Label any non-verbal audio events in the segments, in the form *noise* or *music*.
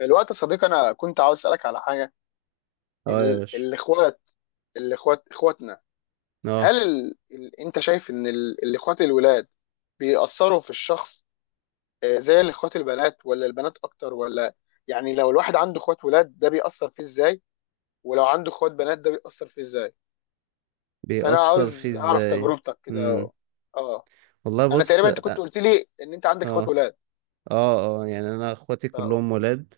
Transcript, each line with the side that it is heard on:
left: الوقت يا صديقي، انا كنت عاوز اسالك على حاجه.
right: اه، يا باشا.
left: الاخوات، اخواتنا، هل
right: اه،
left: انت شايف ان الاخوات الولاد بيأثروا في الشخص؟ زي الاخوات البنات؟ ولا البنات اكتر؟ ولا يعني لو الواحد عنده اخوات ولاد ده بيأثر فيه ازاي، ولو عنده اخوات بنات ده بيأثر فيه ازاي؟ فانا
right: بيأثر فيه
left: عاوز اعرف
right: ازاي؟
left: تجربتك
right: امم.
left: كده. اه،
right: والله
left: انا
right: بص.
left: تقريبا انت كنت قلت لي ان انت عندك اخوات
right: اه،
left: ولاد.
right: اه، اه، يعني انا اخواتي
left: ف...
right: كلهم ولاد.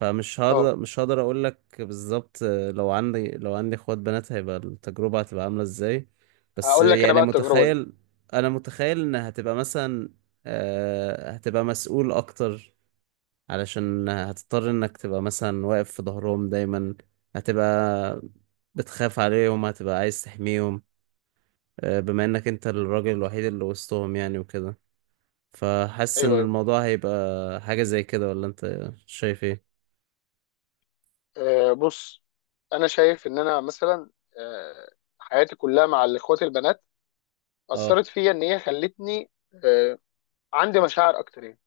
right: فمش
left: اه.
right: هقدر مش هقدر اقول لك بالظبط. لو عندي اخوات بنات هيبقى التجربة هتبقى عاملة ازاي. بس
left: هقول لك انا
right: يعني
left: بقى التجربه دي.
right: متخيل، انا متخيل ان هتبقى مثلا هتبقى مسؤول اكتر، علشان هتضطر انك تبقى مثلا واقف في ظهرهم دايما، هتبقى بتخاف عليهم، هتبقى عايز تحميهم، بما انك انت الراجل الوحيد اللي وسطهم، يعني وكده. فحاسس
left: ايوه
right: ان
left: أيوه.
right: الموضوع هيبقى حاجة زي كده، ولا انت شايف ايه؟
left: بص، انا شايف ان انا مثلا، آه، حياتي كلها مع اخواتي البنات
right: اه،
left: اثرت فيا ان هي خلتني، آه، عندي مشاعر اكتر يعني.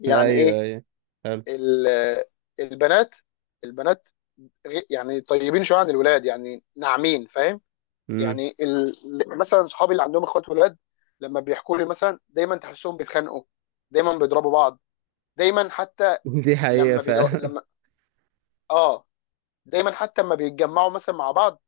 left: يعني
right: ايوه،
left: ايه؟
right: ايوه، حلو.
left: ال- آه، البنات، البنات يعني طيبين شويه عن الولاد، يعني ناعمين، فاهم؟
right: امم.
left: يعني مثلا صحابي اللي عندهم اخوات ولاد لما بيحكوا لي مثلا، دايما تحسهم بيتخانقوا، دايما بيضربوا بعض، دايما حتى
right: *laughs* دي حقيقة
left: لما
right: فعلا.
left: اه، دايما حتى لما بيتجمعوا مثلا مع بعض،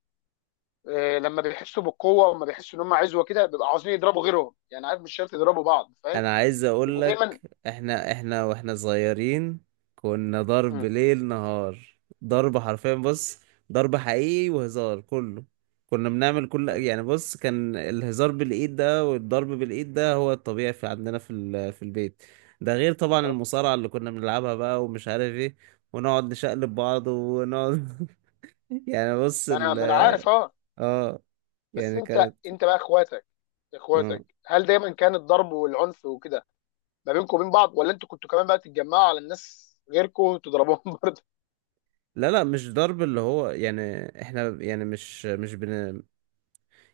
left: لما بيحسوا بالقوه وما بيحسوا ان هم عزوه كده بيبقوا عاوزين يضربوا غيرهم، يعني عارف، مش شرط يضربوا بعض، فاهم؟
right: انا عايز اقول
left: بيبقوا دايما.
right: لك، احنا واحنا صغيرين كنا ضرب
left: مم.
right: ليل نهار. ضرب حرفيا، بص، ضرب حقيقي وهزار كله. كنا بنعمل كل،
left: مم.
right: يعني بص، كان الهزار بالايد ده والضرب بالايد ده هو الطبيعي في عندنا في في البيت. ده غير طبعا
left: طب
right: المصارعة اللي كنا بنلعبها بقى ومش عارف ايه، ونقعد نشقلب بعض ونقعد. *laughs* يعني بص
left: ما انا
right: ال.
left: ما انا عارف، اه.
right: اه،
left: بس
right: يعني
left: انت
right: كانت.
left: انت بقى اخواتك،
right: اه،
left: اخواتك، هل دايما كان الضرب والعنف وكده ما بينكم وبين بعض؟ ولا انتوا كنتوا كمان بقى تتجمعوا على الناس غيركم وتضربوهم *laughs* برضه؟
right: لا، لا، مش ضرب اللي هو، يعني احنا، يعني مش.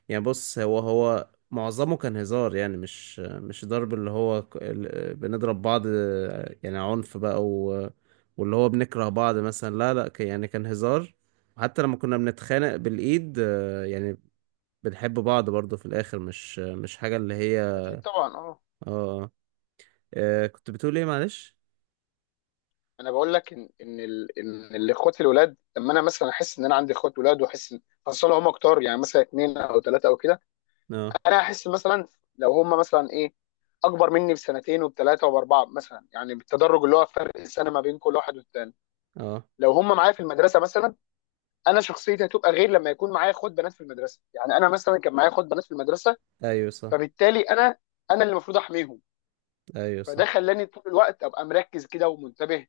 right: يعني بص، هو هو معظمه كان هزار، يعني مش ضرب اللي هو، بنضرب بعض، يعني عنف بقى و... واللي هو بنكره بعض مثلا، لا، لا، يعني كان هزار. حتى لما كنا بنتخانق بالإيد، يعني بنحب بعض برضه في الآخر، مش مش حاجة اللي هي.
left: اكيد طبعا، اه.
right: اه. كنت بتقول ايه، معلش؟
left: انا بقول لك ان ان الاخوات الولاد لما انا مثلا احس ان انا عندي اخوات ولاد واحس ان، خاصه لو هم كتار يعني مثلا اثنين او ثلاثه او كده،
right: اه،
left: انا احس مثلا لو هم مثلا ايه، اكبر مني بسنتين وبثلاثه وباربعه مثلا، يعني بالتدرج اللي هو فرق السنه ما بين كل واحد والتاني.
right: اه،
left: لو هم معايا في المدرسه مثلا، انا شخصيتي هتبقى غير لما يكون معايا اخوات بنات في المدرسه. يعني انا مثلا كان معايا اخوات بنات في المدرسه،
right: ايوه، صح.
left: فبالتالي انا، انا اللي المفروض احميهم.
right: ايوه،
left: فده خلاني طول الوقت ابقى مركز كده ومنتبه،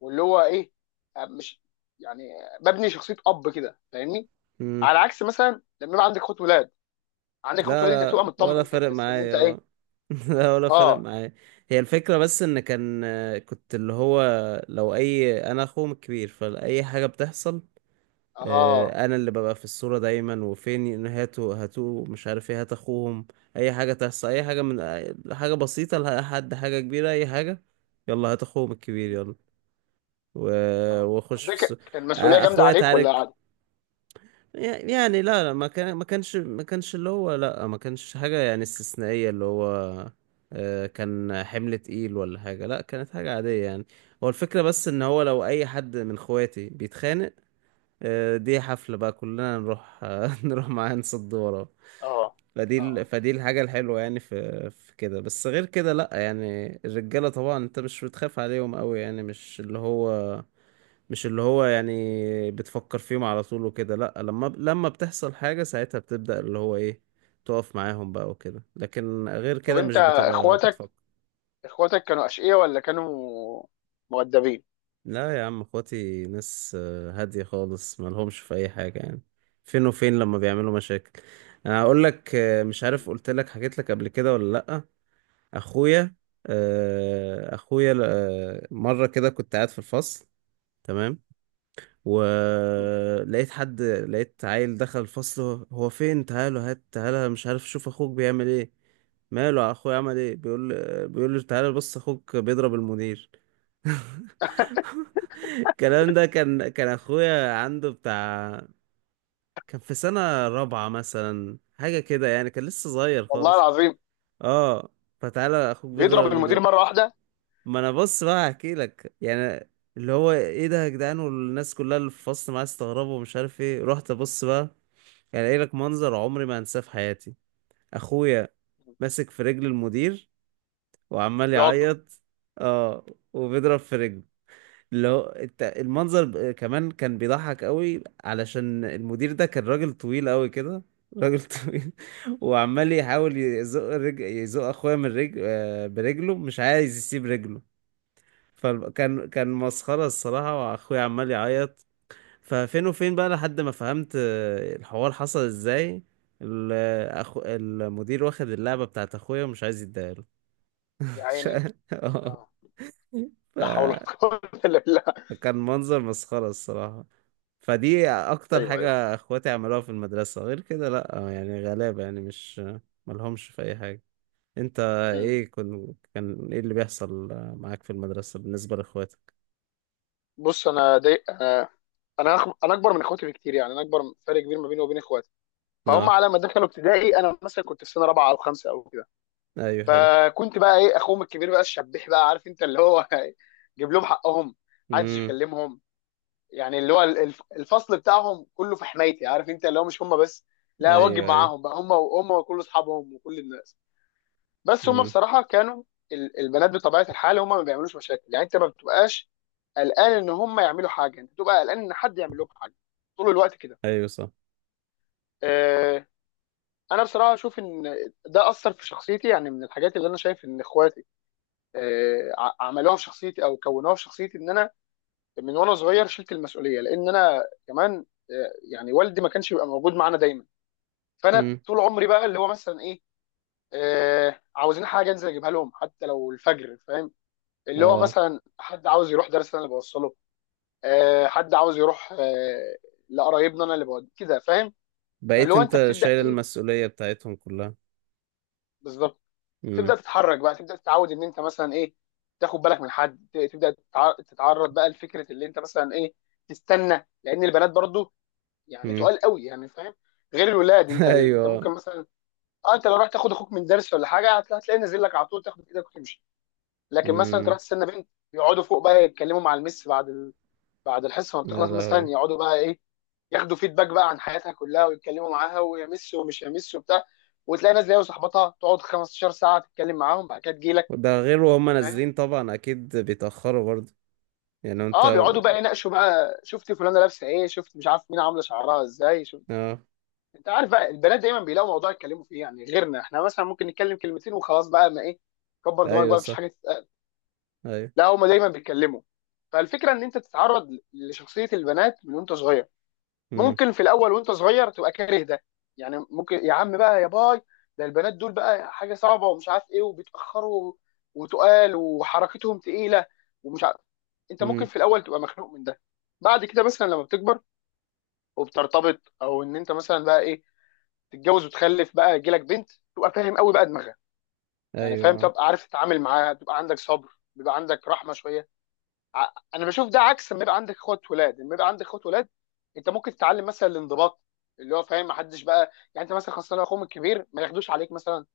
left: واللي هو ايه، مش يعني ببني شخصيه اب كده، فاهمني؟
right: صح.
left: على عكس مثلا لما يبقى عندك اخوات ولاد، عندك اخوات
right: لا،
left: ولاد انت بتبقى
right: لا، ولا
left: مطمن كده،
right: فارق
left: تحس ان
right: معايا،
left: انت ايه.
right: اه. *laughs* لا، ولا فارق
left: اه.
right: معايا. هي الفكرة بس ان كان، كنت اللي هو لو اي، انا اخوهم الكبير، فاي حاجة بتحصل،
left: اه.
right: انا اللي ببقى في الصورة دايما، وفين، هاتوا هاتوا مش عارف ايه، هات اخوهم. اي حاجة تحصل، اي حاجة من حاجة بسيطة لحد حاجة كبيرة، اي حاجة، يلا هات اخوهم الكبير،
left: مم.
right: يلا.
left: اه، طب
right: واخش
left: ده
right: في الصورة.
left: كان مسؤولية جامدة
right: اخويا
left: عليك ولا
right: تعارك.
left: عادي؟
right: يعني، لا، لا، ما كان، ما كانش اللي هو، لا، ما كانش حاجة يعني استثنائية، اللي هو كان حمل تقيل ولا حاجة، لا، كانت حاجة عادية يعني. هو الفكرة بس ان هو لو اي حد من اخواتي بيتخانق، دي حفلة بقى، كلنا نروح، *laughs* نروح معاه، نصد وراه.
left: اه.
right: فدي ال-
left: اه.
right: فدي الحاجة الحلوة يعني، في في كده. بس غير كده، لا، يعني الرجالة طبعا انت مش بتخاف عليهم قوي، يعني مش اللي هو، مش اللي هو، يعني بتفكر فيهم على طول وكده، لا. لما لما بتحصل حاجة ساعتها بتبدأ اللي هو ايه، تقف معاهم بقى وكده، لكن غير
left: طب
right: كده
left: انت
right: مش بتبقى
left: اخواتك،
right: بتفكر.
left: اخواتك كانوا اشقياء ولا كانوا مؤدبين؟
right: لا يا عم، اخواتي ناس هادية خالص، مالهمش في اي حاجة يعني. فين وفين لما بيعملوا مشاكل. انا هقول لك، مش عارف
left: مم.
right: قلت لك، حكيت لك قبل كده ولا لا. اخويا، اخويا، مرة كده كنت قاعد في الفصل، تمام،
left: مم.
right: ولقيت حد، لقيت عيل دخل الفصل، هو فين، تعالوا، هات، تعالى، مش عارف، شوف اخوك بيعمل ايه. ماله اخويا، عمل ايه؟ بيقول، بيقول له: تعالى بص اخوك بيضرب المدير. *laughs* الكلام ده كان اخويا عنده بتاع، كان في سنة رابعة مثلا، حاجة كده يعني، كان لسه صغير
left: والله
right: خالص.
left: العظيم!
right: اه. فتعالى اخوك بيضرب
left: بيضرب المدير؟
right: المدير.
left: مرة واحدة؟
right: ما انا بص بقى هحكي لك يعني. اللي هو ايه ده يا جدعان، والناس كلها اللي في الفصل معايا استغربوا ومش عارف ايه، رحت ابص بقى، يعني قايل لك منظر عمري ما انساه في حياتي. اخويا ماسك في رجل المدير، وعمال
left: بيعضه؟
right: يعيط. اه. وبيضرب في رجله، اللي هو انت المنظر، كمان كان بيضحك قوي، علشان المدير ده كان راجل طويل قوي كده، راجل *laughs* طويل، وعمال يحاول يزق اخويا من رجل برجله، مش عايز يسيب رجله. فكان كان مسخرة الصراحة، واخويا عمال يعيط. ففين وفين بقى لحد ما فهمت الحوار حصل ازاي. ال- المدير واخد اللعبة بتاعت اخويا ومش عايز يديها له.
left: يا
right: *laughs* ش-
left: عيني.
right: آه.
left: اه. لا حول ولا قوة الا بالله.
right: فكان منظر مسخرة الصراحة. فدي اكتر
left: ايوه ايوه.
right: حاجة اخواتي عملوها في المدرسة. غير كده لا، يعني غلابة، يعني مش، ملهمش في اي حاجة. انت
left: مم.
right: ايه، كان ايه اللي بيحصل معاك في المدرسة بالنسبة لاخواتك؟
left: بص، انا دي انا، انا اكبر من اخواتي بكتير، يعني انا اكبر، فرق كبير ما بيني وبين اخواتي. فهم
right: اه،
left: على ما دخلوا ابتدائي انا مثلا كنت في سنه رابعه او خمسه او كده،
right: ايوه، حلو.
left: فكنت بقى ايه، اخوهم الكبير بقى، الشبيح بقى، عارف انت اللي هو، *laughs* جيب لهم حقهم، محدش
right: امم.
left: يكلمهم. يعني اللي هو الفصل بتاعهم كله في حمايتي، عارف انت اللي هو، مش هم بس، لا واجب
right: ايوه، ايوه.
left: معاهم بقى هم وهم وكل اصحابهم وكل الناس. بس هم
right: امم.
left: بصراحه كانوا، البنات بطبيعه الحال هم ما بيعملوش مشاكل، يعني انت ما بتبقاش قلقان ان هم يعملوا حاجه، انت بتبقى قلقان ان حد يعمل لهم حاجه طول الوقت كده.
right: ايوه، صح.
left: آه، انا بصراحه اشوف ان ده اثر في شخصيتي، يعني من الحاجات اللي انا شايف ان اخواتي عملوها في شخصيتي او كونوها في شخصيتي ان انا من وانا صغير شلت المسؤوليه، لان انا كمان يعني والدي ما كانش بيبقى موجود معانا دايما. فانا
right: امم.
left: طول عمري بقى اللي هو مثلا ايه، عاوزين حاجه انزل اجيبها لهم حتى لو الفجر، فاهم؟ اللي هو
right: اه.
left: مثلا حد عاوز يروح درس انا اللي بوصله، حد عاوز يروح لقرايبنا انا اللي بود كده، فاهم؟ فاللي
right: بقيت
left: هو انت
right: انت
left: بتبدا
right: شايل
left: ايه،
right: المسؤولية بتاعتهم كلها.
left: بالظبط، تبدا
right: امم.
left: تتحرك بقى، تبدا تتعود ان انت مثلا ايه، تاخد بالك من حد، تبدا تتعرض بقى لفكره اللي انت مثلا ايه، تستنى، لان البنات برضو يعني
right: امم.
left: تقال قوي يعني، فاهم؟ غير الولاد،
right: *laughs*
left: انت انت
right: ايوه.
left: ممكن مثلا، اه، انت لو رحت تاخد اخوك من درس ولا حاجه هتلاقيه نازل لك على طول، تاخد ايدك وتمشي. لكن مثلا انت
right: امم.
left: رحت تستنى بنت، يقعدوا فوق بقى يتكلموا مع المس بعد بعد الحصه ما
right: يا
left: بتخلص مثلا،
right: لهوي.
left: يقعدوا بقى ايه، ياخدوا فيدباك بقى عن حياتها كلها ويتكلموا معاها ويمس ومش يمس وبتاع، وتلاقي ناس زي صاحبتها تقعد 15 ساعه تتكلم معاهم، بعد كده تجيلك،
right: وده غير وهم
left: فاهم؟
right: نازلين طبعا، اكيد بيتأخروا برضه. يعني
left: اه،
right: انت.
left: بيقعدوا بقى يناقشوا بقى، شفت فلانه لابسه ايه، شفت مش عارف مين عامله شعرها ازاي، شفت،
right: اه،
left: انت عارف بقى البنات دايما بيلاقوا موضوع يتكلموا فيه، يعني غيرنا احنا مثلا ممكن نتكلم كلمتين وخلاص بقى، ما ايه، كبر دماغك
right: ايوه،
left: بقى، مفيش
right: صح.
left: حاجه تتقال.
right: ايوه.
left: لا هما دايما بيتكلموا. فالفكره ان انت تتعرض لشخصيه البنات من وانت صغير،
right: امم.
left: ممكن في الاول وانت صغير تبقى كاره ده، يعني ممكن يا عم بقى يا باي، ده البنات دول بقى حاجه صعبه ومش عارف ايه، وبيتاخروا وتقال وحركتهم تقيله ومش عارف، انت ممكن
right: امم.
left: في الاول تبقى مخنوق من ده. بعد كده مثلا لما بتكبر وبترتبط، او ان انت مثلا بقى ايه، تتجوز وتخلف بقى يجيلك بنت، تبقى فاهم قوي بقى دماغها، يعني فاهم،
right: ايوه،
left: تبقى عارف تتعامل معاها، تبقى عندك صبر، بيبقى عندك رحمه شويه. انا بشوف ده عكس لما يبقى عندك اخوات ولاد. لما يبقى عندك اخوات ولاد انت ممكن تتعلم مثلا الانضباط، اللي هو فاهم، ما حدش بقى يعني انت مثلا خاصه لو اخوهم الكبير ما ياخدوش عليك مثلا،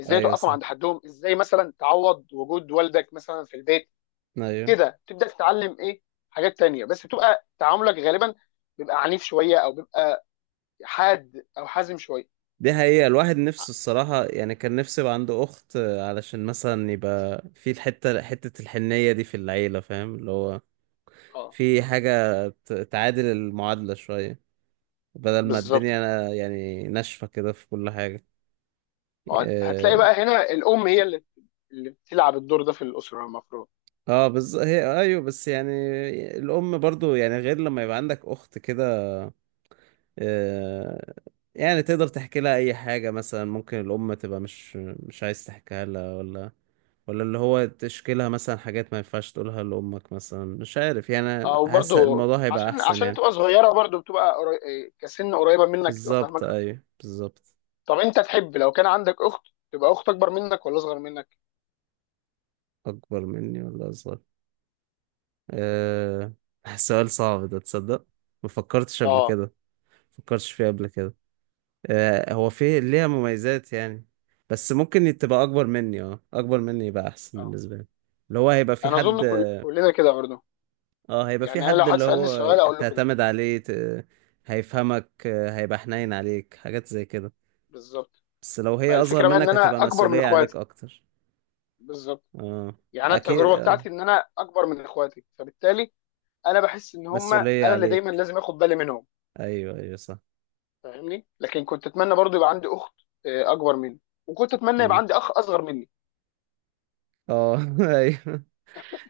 left: ازاي
right: ايوه،
left: توقفهم
right: صح.
left: عند حدهم، ازاي مثلا تعوض وجود والدك مثلا في البيت.
right: ايوه،
left: كده تبدا تتعلم ايه، حاجات تانية، بس بتبقى تعاملك غالبا بيبقى عنيف شويه او بيبقى حاد او حازم شويه.
right: دي حقيقة، الواحد نفسه الصراحة، يعني كان نفسه يبقى عنده أخت، علشان مثلا يبقى في الحتة، حتة الحنية دي في العيلة، فاهم اللي هو،
left: اه،
right: في حاجة تعادل المعادلة شوية، بدل ما
left: بالظبط.
right: الدنيا يعني ناشفة كده في كل حاجة.
left: ما هو
right: اه.
left: هتلاقي بقى هنا الام هي اللي، اللي بتلعب الدور ده في الاسره المفروض.
right: هي ايوه، بس يعني الام برضو، يعني غير لما يبقى عندك اخت كده. آه. يعني تقدر تحكي لها اي حاجة مثلا، ممكن الام تبقى مش، مش عايز تحكيها لها، ولا، ولا اللي هو تشكي لها مثلا حاجات ما ينفعش تقولها لامك مثلا، مش عارف، يعني
left: او
right: حاسس
left: برضو
right: الموضوع هيبقى
left: عشان
right: احسن
left: عشان
right: يعني.
left: تبقى صغيره برضو بتبقى إيه، كسن قريبه منك، تبقى
right: بالظبط،
left: فاهمك اكتر.
right: ايوه، بالظبط.
left: طب انت تحب لو كان عندك اخت، تبقى اخت اكبر منك ولا اصغر منك؟
right: اكبر مني ولا اصغر؟ آه. *laughs* سؤال صعب ده تصدق، ما فكرتش قبل
left: اه.
right: كده، فكرتش فيه قبل كده. آه، هو فيه ليها مميزات يعني، بس ممكن تبقى اكبر مني، اه، اكبر مني يبقى احسن
left: اه.
right: بالنسبه لي. اللي هو هيبقى في
left: انا اظن
right: حد.
left: كلنا كده برضو،
right: اه، هيبقى في
left: يعني انا لو
right: حد
left: حد
right: اللي
left: سالني
right: هو
left: السؤال اقول له كده.
right: تعتمد عليه ت... هيفهمك، هيبقى حنين عليك، حاجات زي كده.
left: بالظبط.
right: بس لو هي اصغر
left: فالفكره بقى ان
right: منك
left: انا
right: هتبقى
left: اكبر من
right: مسؤوليه عليك
left: اخواتي.
right: اكتر.
left: بالظبط.
right: اه،
left: يعني انا
right: اكيد.
left: التجربه
right: اه،
left: بتاعتي ان انا اكبر من اخواتي، فبالتالي انا بحس ان هم انا
right: مسؤوليه
left: اللي دايما
right: عليك.
left: لازم اخد بالي منهم،
right: ايوه، ايوه، صح.
left: فاهمني؟ لكن كنت اتمنى برضو يبقى عندي اخت اكبر مني، وكنت اتمنى يبقى
right: مم.
left: عندي اخ اصغر مني.
right: اه. *laughs* ايوه.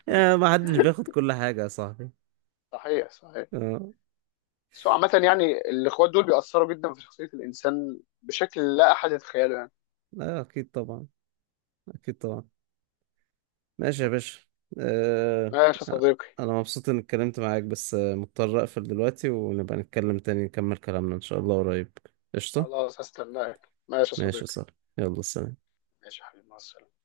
right: ما حدش بياخد كل حاجه يا صاحبي.
left: صحيح صحيح.
right: اه.
left: بس هو عامة يعني الإخوات دول بيأثروا جدا في شخصية الإنسان بشكل لا أحد يتخيله يعني.
right: لا، اكيد طبعا. اكيد طبعا. ماشي يا باشا. أه...
left: ماشي يا صديقي.
right: انا مبسوط اني اتكلمت معاك، بس مضطر اقفل دلوقتي، ونبقى نتكلم تاني، نكمل كلامنا ان شاء الله قريب. قشطة.
left: خلاص هستناك، ماشي يا
right: ماشي يا
left: صديقي.
right: صاحبي. يلا سلام.
left: ماشي يا حبيبي، مع السلامة.